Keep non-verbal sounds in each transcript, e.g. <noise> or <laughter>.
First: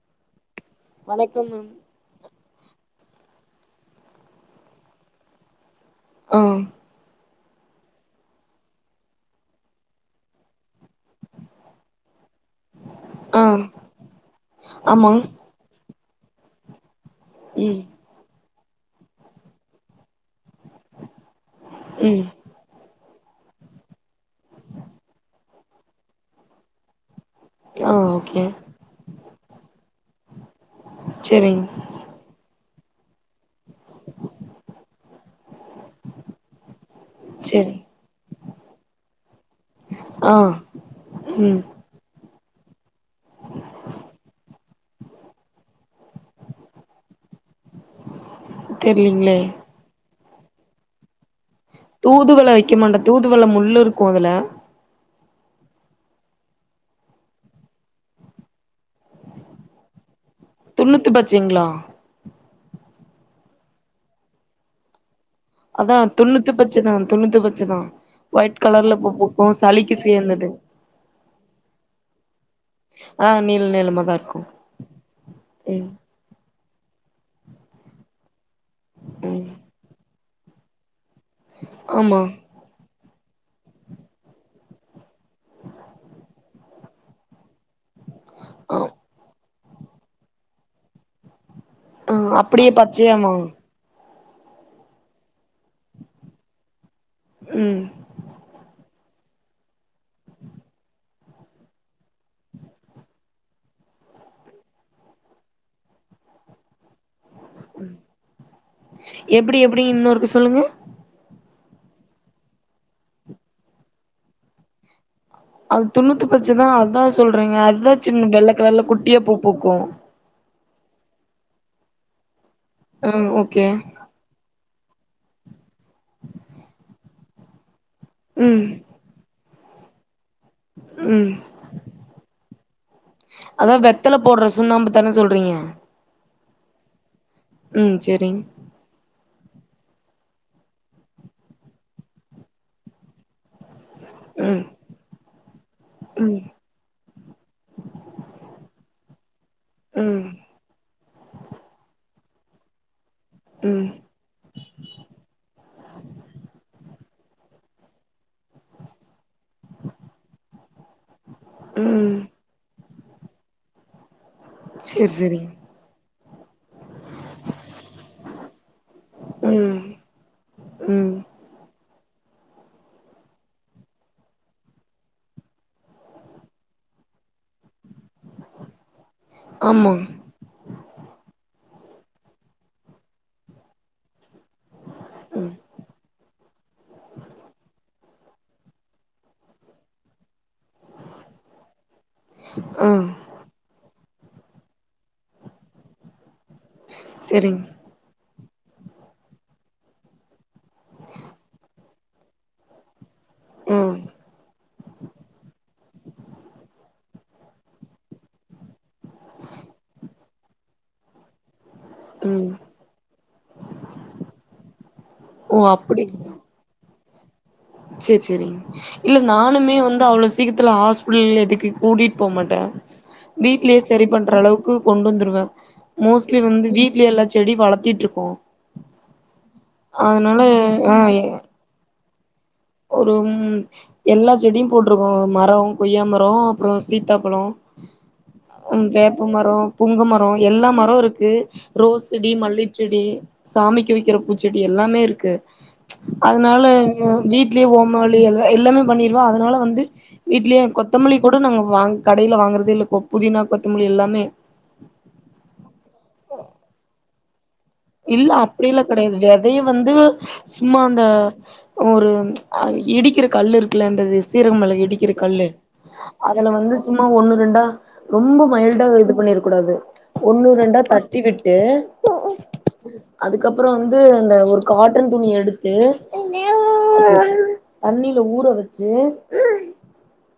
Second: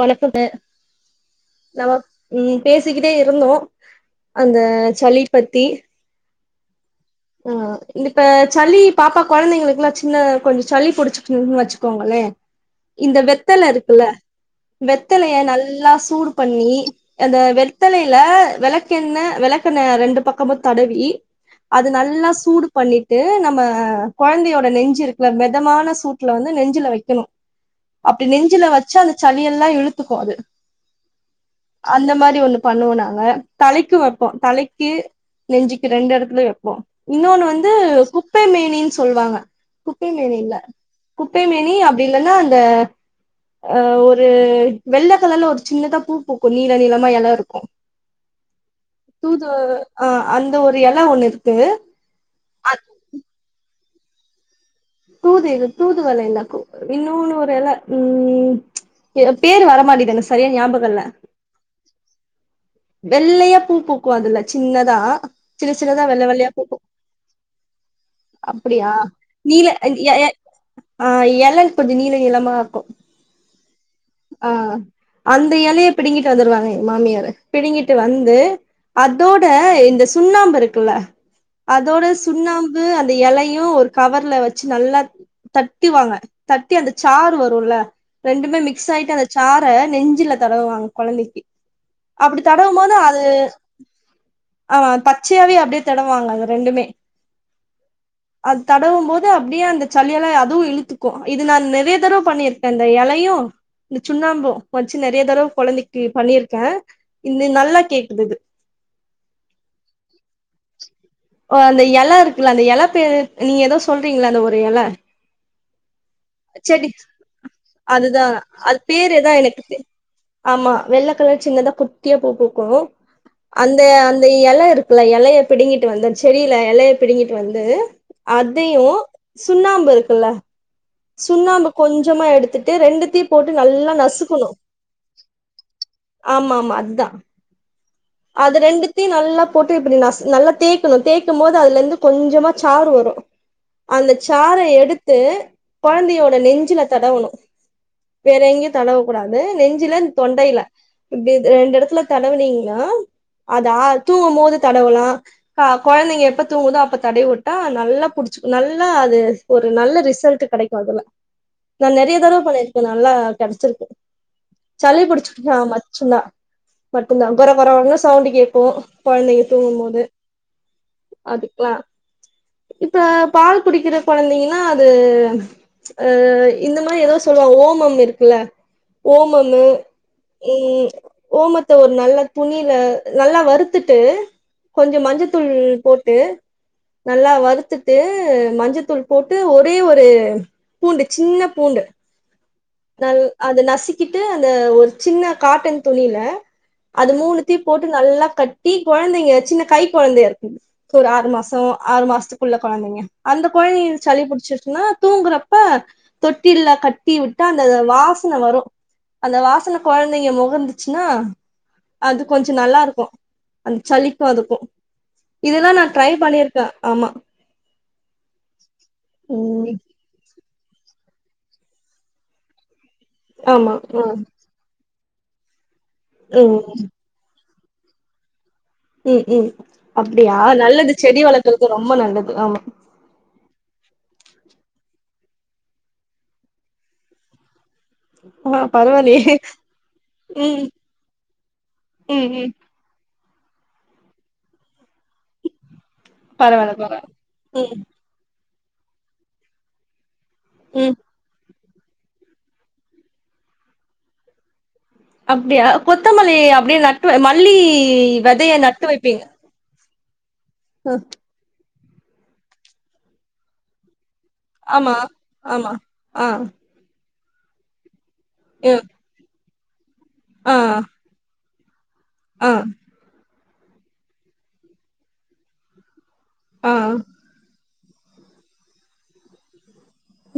ஒளப்புது வணக்கம் மேம் நம்ம ம் பேசிக்கிட்டே இருந்தோ அந்த சளி பத்தி ஆ ஆ இப்ப சளி பாப்பா கொழந்தைங்களுக் கெல்லா சின்ன கொஞ்சோ சளி புடிச்சிச்சுன்னு வச்சுக்கோங்களே இந்த ஆ வெத்தலருக்குல்ல ஆமா வெத்தலய நல்லா சூடு பண்ணி அந்த ம் வெத்தலைல வெளக்கெண்ண வெளக்கெண்ணய ரெண்டு பக்கமு தடவி அது ம் நல்லா சூடு பண்ணிட்டு நம்ம கொழந்தையோட நெஞ்சு இருக்குல மெதமான சூட்ல வந்து நெஞ்சில வெக்கணு ஆ அப்படி ஓகே நெஞ்சில வச்சு அந்த சளியெல்லா இழுத்துக்கு அது செரிங் அந்த மாரி ஒன்னு பண்ணுவோ நாங்க தலைக்கு வைப்போ தலைக்கு நெஞ்சுக்கு ரெண்டு இடத்துலய வைப்போ ஒ இன்னோன்னு வந்து செரி குப்பை மேனின் சொல்லுவாங்க குப்பை ஆ மேனீஇல்ல ம் குப்பைமேனி அப்டி இல்லன்னா அந்த அ ஒரு வெள்ள கலர்ல ஒரு சின்னதா பூ பூக்கும் நீள நீளமா இல்ல இருக்கு தெர்லீங்ளே தூது அ அந்த ஒரு எல ஒண்ணு இருக்கு தூதுவள வெக்கமாட்டே தூதுவள முள்ளுருக்கு அதுல தூது இது தூது வல இல்ல கு இன்னொன்னுர ஒரு எல ம் ஏ பேரு வர மாட்டின்து என்ன துண்ணூத்து பச்சைங்ளா வெள்ளையா பூ பூக்கு அதுல சின்னதா சின்ன அதா சின்னதா வெள்ள வெள்ளையா துண்ணுத்து பூ பூக்கு பச்சதா துண்ணுத்து பச்சதா ஒயிட் அப்டியா கலர்ல பூ பூக்கு சளிக்கு சேர்ந்தது அ எலள் கொஞ்சோ நீள நீளமாருக்கு ஆ நீள நீளமாதாருக் ஆ அந்த எலய பிடுங்கிட்டு வந்துருவாங்க எங்மாமியாரு பிடுங்கிட்டு வந்து அதோட ம் இந்த சுண்ணாம்புருக்குல்ல அதோட ஆமா சுண்ணாம் பு அந்த எலயு ஒரு கவர்ல வச்சு நல்லா தட்டுவாங்க தட் டி அந்த சாறு வருல்ல ரெண்டுமே ஆ மிக்ஸ் ஆயிட்டு அந்த சார நெஞ்சில தடவுவாங்க கொழந்தைக்கி ஆ அப்டி அப்டியே தடவும்போது அது பச்சையாமா ஆமா பச்சையாவே அப்டியே தடவுவாங்க அத ரெண்டுமே ம் அது தடவும்போது அப்டியே அந்த சளியெல்லா அதுவு இழுத்துக்கு இது நான் நெறைய தடவ பண்ணிருக் அந்த எலையு இந்த சுண்ணாம்பு வச்சு நெறைய தடவ கொழந்தைக்கு பண்ணிருக்கே இந்து நல்லா கேக்குது இது எப்டி எப்டி இன்னொருக்க சொல்லுங்க ஓ அந்த எல இருக்குல்ல அந்த எல பேரு நீங்க ஏதோ சொல்றீங்கள்ள அந்த ஒரு எல அது துண்ணூத்து பச்சதா செடி அதா சொல்றேங்க அதா அதுதா சின்ன வெள்ள அது கலர்ல பேரு குட்டியா ஏதா பூ எனக்கு பூக்கு தெ ஆமா வெள்ள கலர் சின்னதா குட்டியா பூ பூக்கு ஆ ஓகே அந்த அந்த எலருக் குள்ள எலைய பிடுங்கிட்டு வந்து செடியில எலைய பிடுங்கிட்டு வந்து ம் அதையு சுண்ணாம்பு இருக்குல்ல ம் சுண்ணாம்பு கொஞ்சமா எடுத்துட்டு ரெண்டுத்தியு போட்டு அதா நல்லா வெத்தல போடுற நசுக்கணு சுண்ணாம்பு தான சொல்றீங்க ஆமா ஆமா அத்தா ம் சேரிங் அது ரெண்டுத் தி நல்லா போட்டு இப்டி நசு நல்லா தேய்கணு தேய்கும் போது அதுலருந்து கொஞ்சமா சாறு வரு அந்த சார ம் எடுத்து கொழந்தையோட ம் நெஞ்சில தடவணு வேற எங்கயு தடவ கூடாது நெஞ்சுல ம் இந்தொண்டையில இப்டி ரெண்டு எடத்துல தடவுனீங்கனா அதா ஆ ம் தூங்கும் போது தடவலா ஆஹ் கொழந்தைங்க எப்ப தூங்குதோ அப்ப தடவிட்டா நல்லா புடிச்சி நல்லா அது ஒரு நல்ல ரிசல்ட்டு் கெடைக்கு அதுல நா ம் நெறைய தடவ பண்ணிருக்கே நல்லா கெடச்சிருக்கு சலி சேரி சேரிங் பிடிச்சுக்குனா மச்சுந்தா மட்டுந்தா கோரகோரவுனா சவுண்டு கேட்கும் கொழந்தைங்க ம் தூங்கும் போது ம் அதுக்லா இப்ப பால் குடிக்கிற கொழந்திங்கன்னா அது அஹ் இந்த மாரி ஏதோ சொல்லுவாங்க ஓமம் இருக்குல்ல ஓமம்மு ஆமா ம் ஓமத்த ஒரு நல்ல துணியில நல்லா வருத்துட்டு கொஞ்சோ மஞ்சத்தூள் ம் போட்டு நல்லா வருத்துட்டு மஞ்சத்தூள் போட்டு ஒரே ஒரு பூண்டு சின்ன பூண்டு ஆ கள் அத நசிக்கிட்டு அந்த ஒரு சின்ன காட்டன் துணியில அது மூணுத்தையு சேரிங் போட்டு நல்லா கட்டி கொழந்தைங்க சின்ன கை கொழந்தையா இருக்கு ஒரு ஆறு மாசோ ஆறு மாசத்துக்குள்ள கொழந்தைங்க அந்த ம் கொழந்தைகளுக்கு சளி புடிச்சுருச்சுன்னா தூங்குறப்ப தொட்டில்ல கட்டி விட் த அந்த வாசன வரு அந்த வாசன கொழந்தைங்க முகந்துச்சுன்னா அது கொஞ்சோ ம் நல்லாருக்கு அந்த சளிக்கு அதுக்கு ஓ இதுல்லா நா ட்ரை பண்ணிருக்கே ஆமா சேரி சேரிங் இல்ல நானுமே ம் வந்து அவ்ளோ சீக்ரத்துல ஹாஸ்பிடல் எதுக்கு கூட்டிட்டு போக மாட்டே ஆமா வீட்லயே ஆ சரி பண்ற அளவு க்கு கொண்டு வந்துருவே மோஸ்ட்லி ம் வந்து வீட்லயே எல்லா செடி வளத்திட்ருக்கோ ம் ம் அப்டியா அதனால நல்லது செடி வளக்கறது ரொம்ப நல்லது ஆமா ஒரும் எல்லா செடியு போட்ருக்கோ மரோ கொய்யா மரோ அப்றோ சீத்தாப்பழோ ஆ ம் வேப்ப பரவாயில்லையே மரோ புங்கமரோ ம் எல்லா மரோ இருக்கு ரோஸ் ம் செடி ம் மல்லிப் ச்செடி சாமிக்கி வெக்கிற பூச்செடி எல்லாமே இருக்கு அதனால பரவால்ல பரவால்ல வீட்லயே ம் ஓமாளி எல்லாமே பண்ணிருவா அதனால வந்து வீட்லயே ம் கொத்தமல்லி கூட நாங்க வாங் கடைல வாங்கறதே இல்ல கொ புதினா கொத்தமல்லி எல்லாமே அப்படியா கொத்தமல்லி அப்டியே நட்டு மல்லி வெதைய நட்டு வெப்பீங்க அதயு வந்து சும்மா அந்த ஒரு இடிக்கிற கல் இருக்குல அந்த சீரகமிளகு ஆமா இடிக்கிற கல்லு ஆமா ஆ அதுல வந்து சும்மா ஒண்ணு ரெண்டா ரொம்ப ம் மைல்டா இது பண்ணிர கூடாது ஒண்ணு ரெண்டா தட்டி விட்டு ம் அதுக்கப்றோ வந்து அந்த ஒரு காட்டன் துணி எடுத்து ஆ தண்ணில ஊற வெச்சு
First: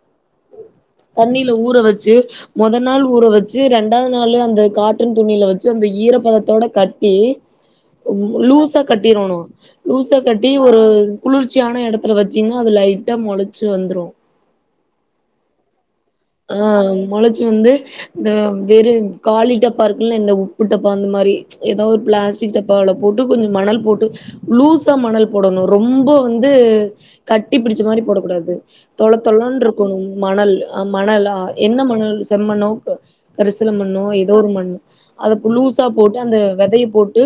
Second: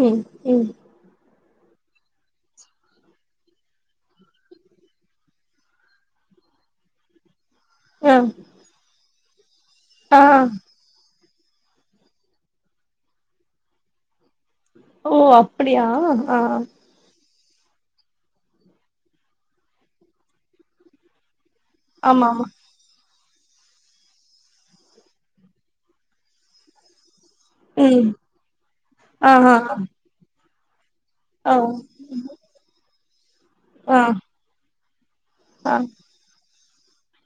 ம் ம் தண்ணீல ஊற வெச்சு மொத நாள் ஊற வெச்சு ரெண்டாவது நாள் அந்த காட்டன் துணியில வெச்சு அந்த ஈரப்பதத்தோட கட்டி <inaudible> லூசா கட்டிரோணு லூசா ஆ கட்டி ஒரு குளிர்ச்சியான எடத்துல வெச்சிங்கன்னா அது லைட்டா மமொளச்சு வந்துரு ஓ அப்படியா ஆ மொள ளச்சு வந்து இந்த வெறு காலி டப்பா இருக்குல்ல இந்த உப்பு டப்பா அந்த மாரி எதா ஒரு ஆமா ஆமா பிளாஸ்டிக் டப் ப்பல போட்டு கொஞ்சோ மணல் போட்டு லூஸா மணல் போடணு ரொம்ப வந்து கட்டி பிடிச்ச மாரி ம் போடக் கூடாது தொள ஆ ஆ தொளன்னு இருக்கணு மணல் மணல ஆ என்ன மணல் செம்மண்ணோ கரிசல ஆ மண்ணோ ஏதோ ஒரு மண்ணு அத ஆ லூசா போட்டு அந்த வெதைய போட்டு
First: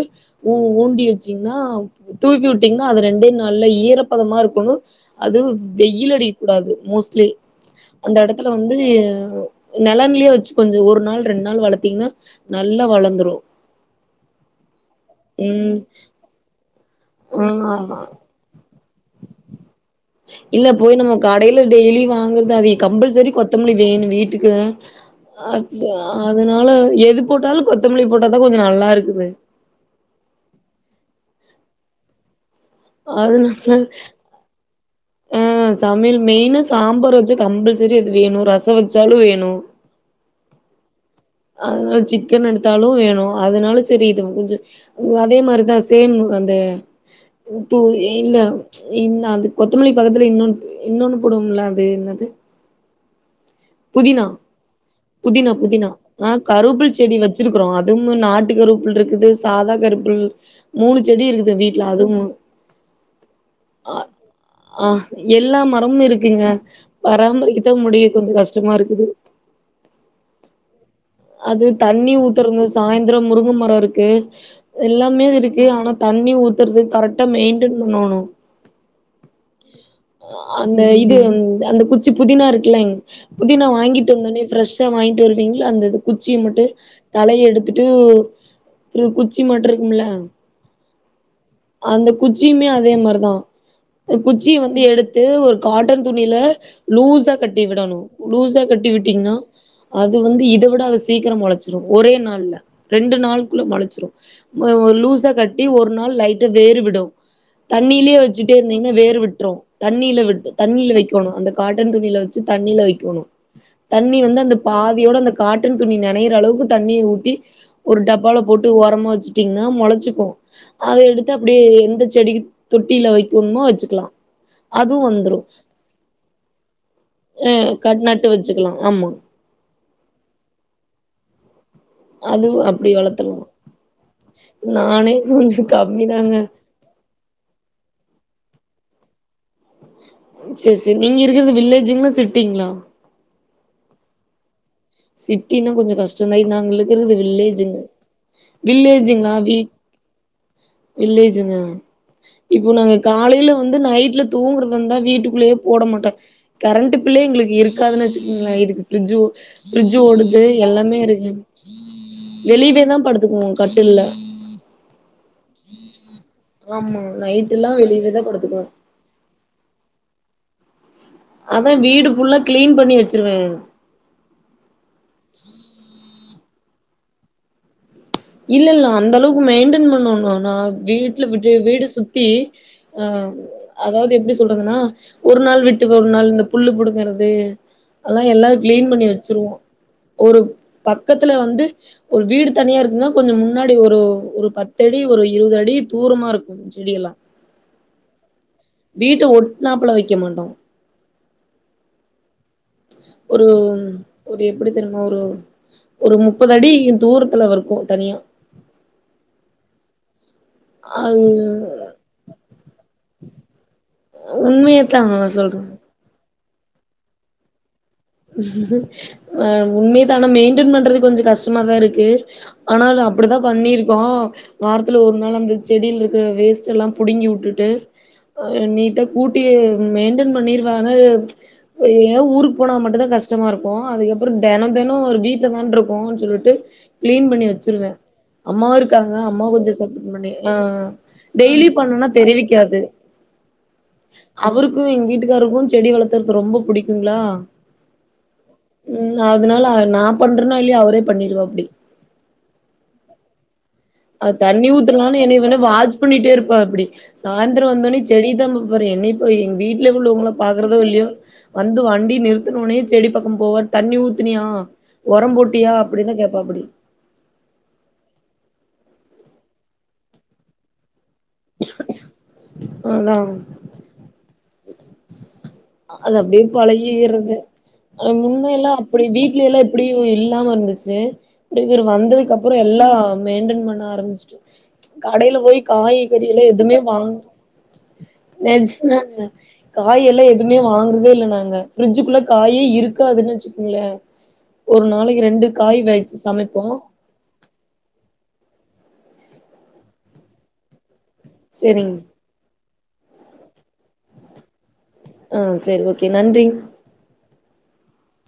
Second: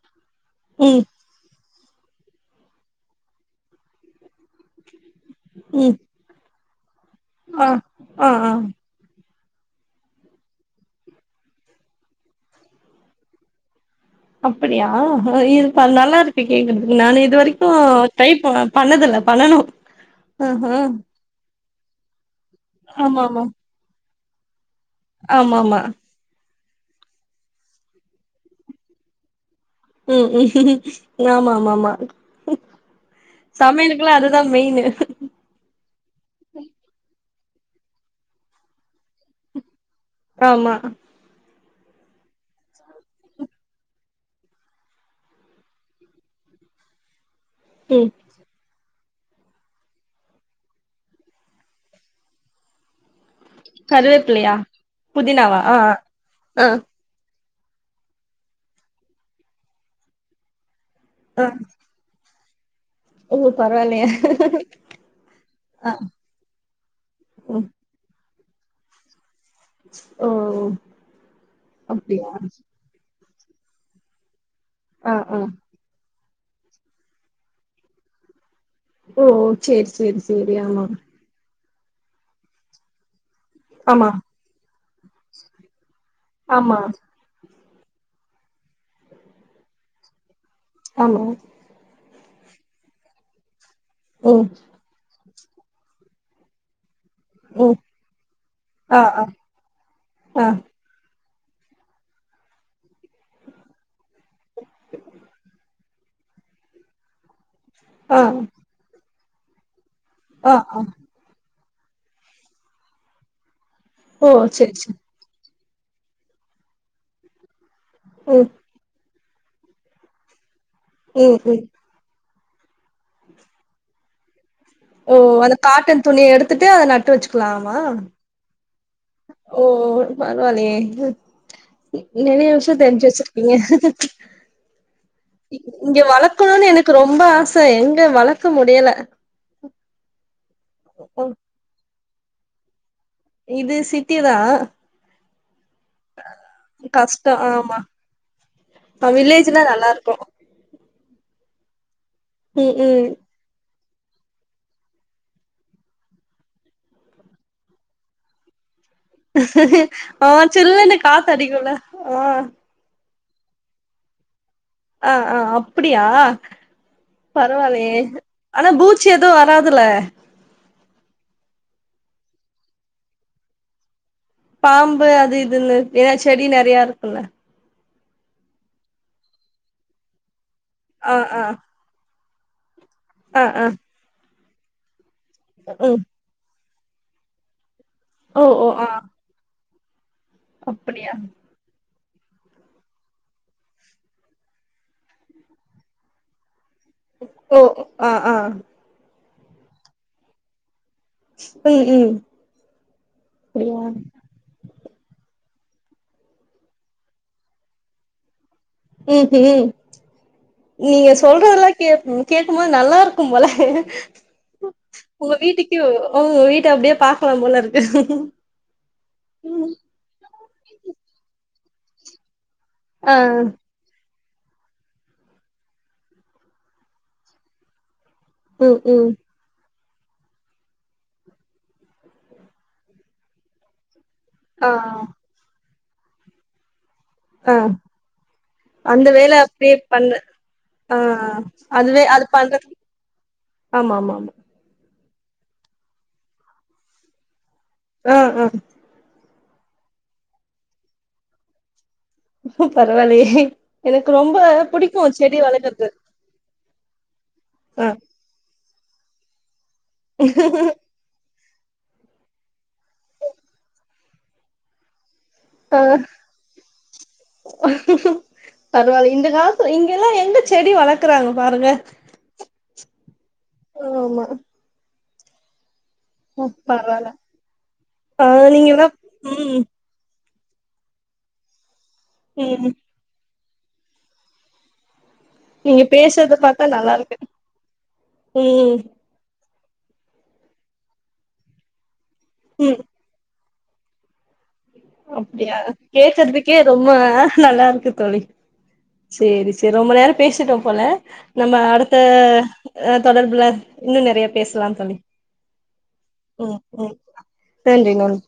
ஊ ம் ஊண்டி வெ ச்சிங்கனா தூவி வுட்டீங்ன்னா அது ரெண்டே நாள்ள ஈரப்பதமா இருக்கணு அது ம் வெயில் அடிக்கக்க கூடாது மோஸ்ட்லி ஆ அந்த ஆ எடத் ஆ நெலல்லியே வச்சு கொஞ்சோ ஒரு நாள் ரெண்டு நாள் வளத்தீங்கன்னா நல்லா வளந்துரு அப்டியா இது ம் நல்லாருக்கு கேக்கறதுக்கு நானு இது ஆ வரைக்கு ட்ரை ப பண்ணதுல பண்ணணு இல்ல போய் நம்ம கடையில டெய்லி வாங்கறது அதை ஆமா கம்பல்சரி ஆமா கொத்தமல்லி வேணு வீட்டுக்கு அ ஆமா ஆமா அதுனால எது போட்டாலு கொத்தமல்லி போட்டாதா கொஞ்ச நல்லா இருக்குது ம் ஆமா ஆமா ஆமா அதனால சமையலுக்குல்லா அதுதா மெயினு ஆ சமையல் மெயினு சாம்பார் வச்சா கம்பல்சரி அது வேணு ரசொ வச்சாலு வேணு ஆமா அதுனால சிக்கன் எடுத்தாலு வேணு அதுனால சரி இது கொஞ்சோ உ அதே மாரிதா சேம் அந்த து ம் இல்ல இன் அது கொத்தமல்லி பக்கத்துல இன்னோன்னு து இன்னோன் போடுவோம்ல அது என்னது புதினா கருவேப்பிலையா புதினா புதினாவா ஆ புதினா நா ஆ ஆ கருவப்பில செடி வச் வச்சுருக்குறோ அதுவு நாட்டு கருவப்பில் இருக்குது சாதா கருவப்பில் மூணு செடி ஆ இருக்குது வீட் ல அதுவு ஓ பரவால்லயே அ எல்லா மரமு இருக்குங்க ம் பராமரிக்கத்தா முடிய கொஞ்சோ கஷ்டமா இருக்குது ஓ அது தண்ணி அப்டியா ஊத்துறகோ சாய்ந்தரோ முருங்க மரோ இருக்கு ஆ எல்லாமே ஆ இருக்கு ஆனா தண்ணி ஊத்தறது கரெக்டா மெயின்டன் பண்ணோணு ஓ சேரி சேரி சேரி அந்த ஆமா இது அந்த குச் சி புதினா இருக்குலங் புதினா ஆமா வாங்கிட்டு வந்தோனே பிரஷ்ஷா வாங்கிட்டு வருவீங்களா அந்த இது குச்சிய மட்டு ஆமா தலைய எடுத்துட்டு ஒரு குச்சி மட்டு இருக்கும்ல ஆமா அந்த குச்சியுமே அதே மாரிதா ஒரு ம் குச்சிய வந்து எடுத் து ஒரு கார்டன் துணில லூசா கட்டி ம் விடணு லூசா ஆ ஆ கட்டிவிட்டீங்னா அது வந்து ஆ இத விட சீக்கரோ மொளச்சுரு ஒரே நாள்ல ரெண்டு நாள் குள்ள மொளச்சுறு வ வ லூஸா கட்டி ஒரு நாள் லைட்டா வேறு விடு தண்ணீலயே ஆ வச்சுட்டே இருந்தீங்கன்னா வேறு விட்று தண்ணீல விட் ஆ ஆ தண்ணீல வைக் கோனு அந்த காட்டன் துணில வச்சு தண்ணீல வைக்கோணு தண்ணி ஓ வந்து அந்த சேரி சேரி பாதியோட அந்த காட் டன் துணி நனையிற அளவுக்கு தண்ணிய ஊத்தி ஒரு டப்பால ம் போட்டு ஓரமா வச்சுட்டீங்னா மொளச்சுக்கு அத எடுத்து ம் அப்டியே ம் எந்த செடிக்கு தொட்டில வைக்கணுமோ வச்சுக்கலா அதுவு ஓ வந்துரு அந்த காட்டன் துணிய எடுத்துட்டு அத நட்டு அ வச்சுகலாமா கட் நட்டு வச்சுக்கலா ஆமா ஓ ஓ பரவால்லயே நெறைய அதுவு விஷயோ அப்டி தெருஞ்சு வளத்தலா வச்சிருக்கீங்க நானே கொஞ்சோ இங்க கம்மி தாங்க வளக்கணுனு எனக் கு ரொம்ப ஆச எங்க வளக்க முடியல சேர் சேர் நீங்க இருக்கிறது வில்லேஜுங்களா சிட்டிங்ளா இது சிட்டி தா சிட்டினா கொஞ்சோ கஷ் ஸ்டந்தா நாங்க இருக்கறது கஷ்டம் ஆமா வில்லேஜுங்க வில்லேஜுங்னா வில்லேஜ்ல வீட் நல்லா இருக்கும் வில்லேஜுங்க இப்ப ம் நாங்க ம் காலேல வந்து நைட்ல தூங்குறது இருந்தா வீட்டுக்குள்ளயே போட மாட்டோ கரண்ட் பிள்ளே எங்களுக்கு இருக்காதுன் வச்சுக்கோங்களே இதுக்கு பிரிஜ்ஜு பிரிஜ் ஆ ஓடுது சில்லுன்னு எல்லாமே காத்து இருக்கு அடிக்கும்ல ஆ வெளியவே தா படுத் துகுவோ கட்டில்ல ஆ ஆ அப்டியா ஆமா நைட் எல்லா பரவால்லயே வெளியவே தா படுத்துக்குவோ ஆனா பூ ச்சி எது வராதுல அதா வீடு ஃபுல்லா கிளீன் பண்ணி வச்சுருவே பாம்பு அது இதுன்னு ஏன்னா செடி நெறைய இருக்குல்ல இல்ல இல்ல அந்த அளவுக்கு மெயின்டென் பண்ணனு நா ஆ வீட்ல ஆ விட்டு வீடு சுத்தி ஆ அதாவது எப்டி சொல்றதுன்னா ஒரு நாள் விட்டு ம் ஒரு நாள் இந்த புல்லு புடுங்குறது அதல்லா ஓ எல்லா ஓ ஆ கிளீன் பண்ணி வச்சிருவோ ஒரு அப்டியா பக்கத்துல வந்து ஒரு வீடு தனியா இருக்குன்னா கொஞ்சோ முன்னாடி ஒரு ஒரு பத்தடி ஒரு இருவது அடி தூரமா இருக் கு செடியெல்லா ஓ ஆ ஆ வீட்ட ஒட்நாப்ல வைக்க மாட்டோ ம் ம் ஒரு அப்டியா ஒரு எப்டி தெரியுமா ஒரு ஒரு முப்பது அடி தூரத்துல வருக்கு தனியா ம் ம் நீங்க அது சொல்றதெல்லா கேக் கேக்கும்போது நல்லா இருக் கும் போல உண்மையத்தா உங்க சொல்றே. வீட்டுக்கு உங்க வீட்ட அப்டியே பாக்கலாம் போல இருக்கு ஆ ம் உண்மை தான மெயின்டென் பண்றது கொஞ்சோ கஷ்டமாதா இருக்கு ஆனாலு ஆ அப்டித்தா பண்ணிருக்கோ வாரத்துல ஒரு நாள் அந்த செடில இருக்குற வேஸ்ட்டெல்லா புடுங்கி உட்டுட்டு ஆ ம் நீட்டா ம் கூட் டி மெய்ன்டென் பண்ணிர்வே ஆனா எங்கா ஊருக்கு போனா மட்டு தா கஷ்டமா இருக்கு அதுக்குகப் பறோ தெனோ ஆ தெனோ ஒரு வீட்ல தான இருக்கோன்னு சொல்ட்டு கிளீன் பண்ணி ஆ வச்சிருவே அம்மாவு அந்த இருக்காங்க வேல அம்மா கொஞ்சோ அப்டியே பண்ண சப்போர்ட் பண்ணி ஆ டெய்லி அதுவே பண்ணுனா அது பண்றதுக்கு தெரிவிக்காது ஆமா ஆமா ஆமா க்கு எங்க வீட்டுக்காருக்கு செடி வளத்துறது ரொம்ப புடிக்குங்ளா ஆ ஆ ம் அதனால அத நா பண்றேனோ இல்லயோ அவரே பண்ணிருவாப்டி பரவாயில்லயே எனக்கு அது ரொம்ப தண்ணி புடிக்கு ஊத்துனாலு செடி என்னய வேணா வளக்கறது வாட்ச் பண்ணிட்டே இருப்பாப்டி சாய்ந்தரோ ஆ வந்த ஒன்னே செடியதா பாப்பாரு என்னய பா எங்க வீட்ல உள்ளவங்கள பாக்குறதோ இல்லையோ வந்து வண்டி நிறுத்துன ஒன்னயே செடி பக்கம் போவார் தண்ணி ஊத்துனியா ஒரம் போட் டியா அப்டிதா கேப்பாப்டி பரவாயில்ல இந்த காலத்து இங்கெல்லா எங்க செடி வளக்குறாங்க பாருங்க அதா ஆமா அது அப்டியே ம் பரவால பழகீர்றது அது ஆ முன்ன எல்லா நீங்கதா அப்டி வீட்ல எல்லா ம் இப்டியு இல்லாம இருந்துச்சு இவரு வந்ததுக்கு அப்பறோ ம் எல்லா மெய்ன்டென் பண்ண ஆரம்பிச்டே கடைல போய் நீங்க காய் பேசுறத கறிலா பாத்தா எதுவுமே நல்லா வாங் இருக்கு ம் நெஜந்தாங்க காய் எல்லா எதுவுமே வாங்குறதே இல்ல நாங்க ஃபிரிட்ஜுக்குள்ள காயே ம் இருக்காதுன்னு வச்சுக்கோங்களே ஒரு நாளைக்கு ரெண்டு அப்டியா காய் வச்சு கேக்குறதுக்கே சமைப்போ ரொம்ப நல்லா இருக்கு தோழி சேரி சேரி ரொம்ப நேரோ பேசிட்டோ போல நம்ம செரிங் அடுத்த தொடர்புல இன்னு நெறையா பேசலா தோழி ஆ செரி ஓகே நன்றி ம் ம் நன்றி நன்றி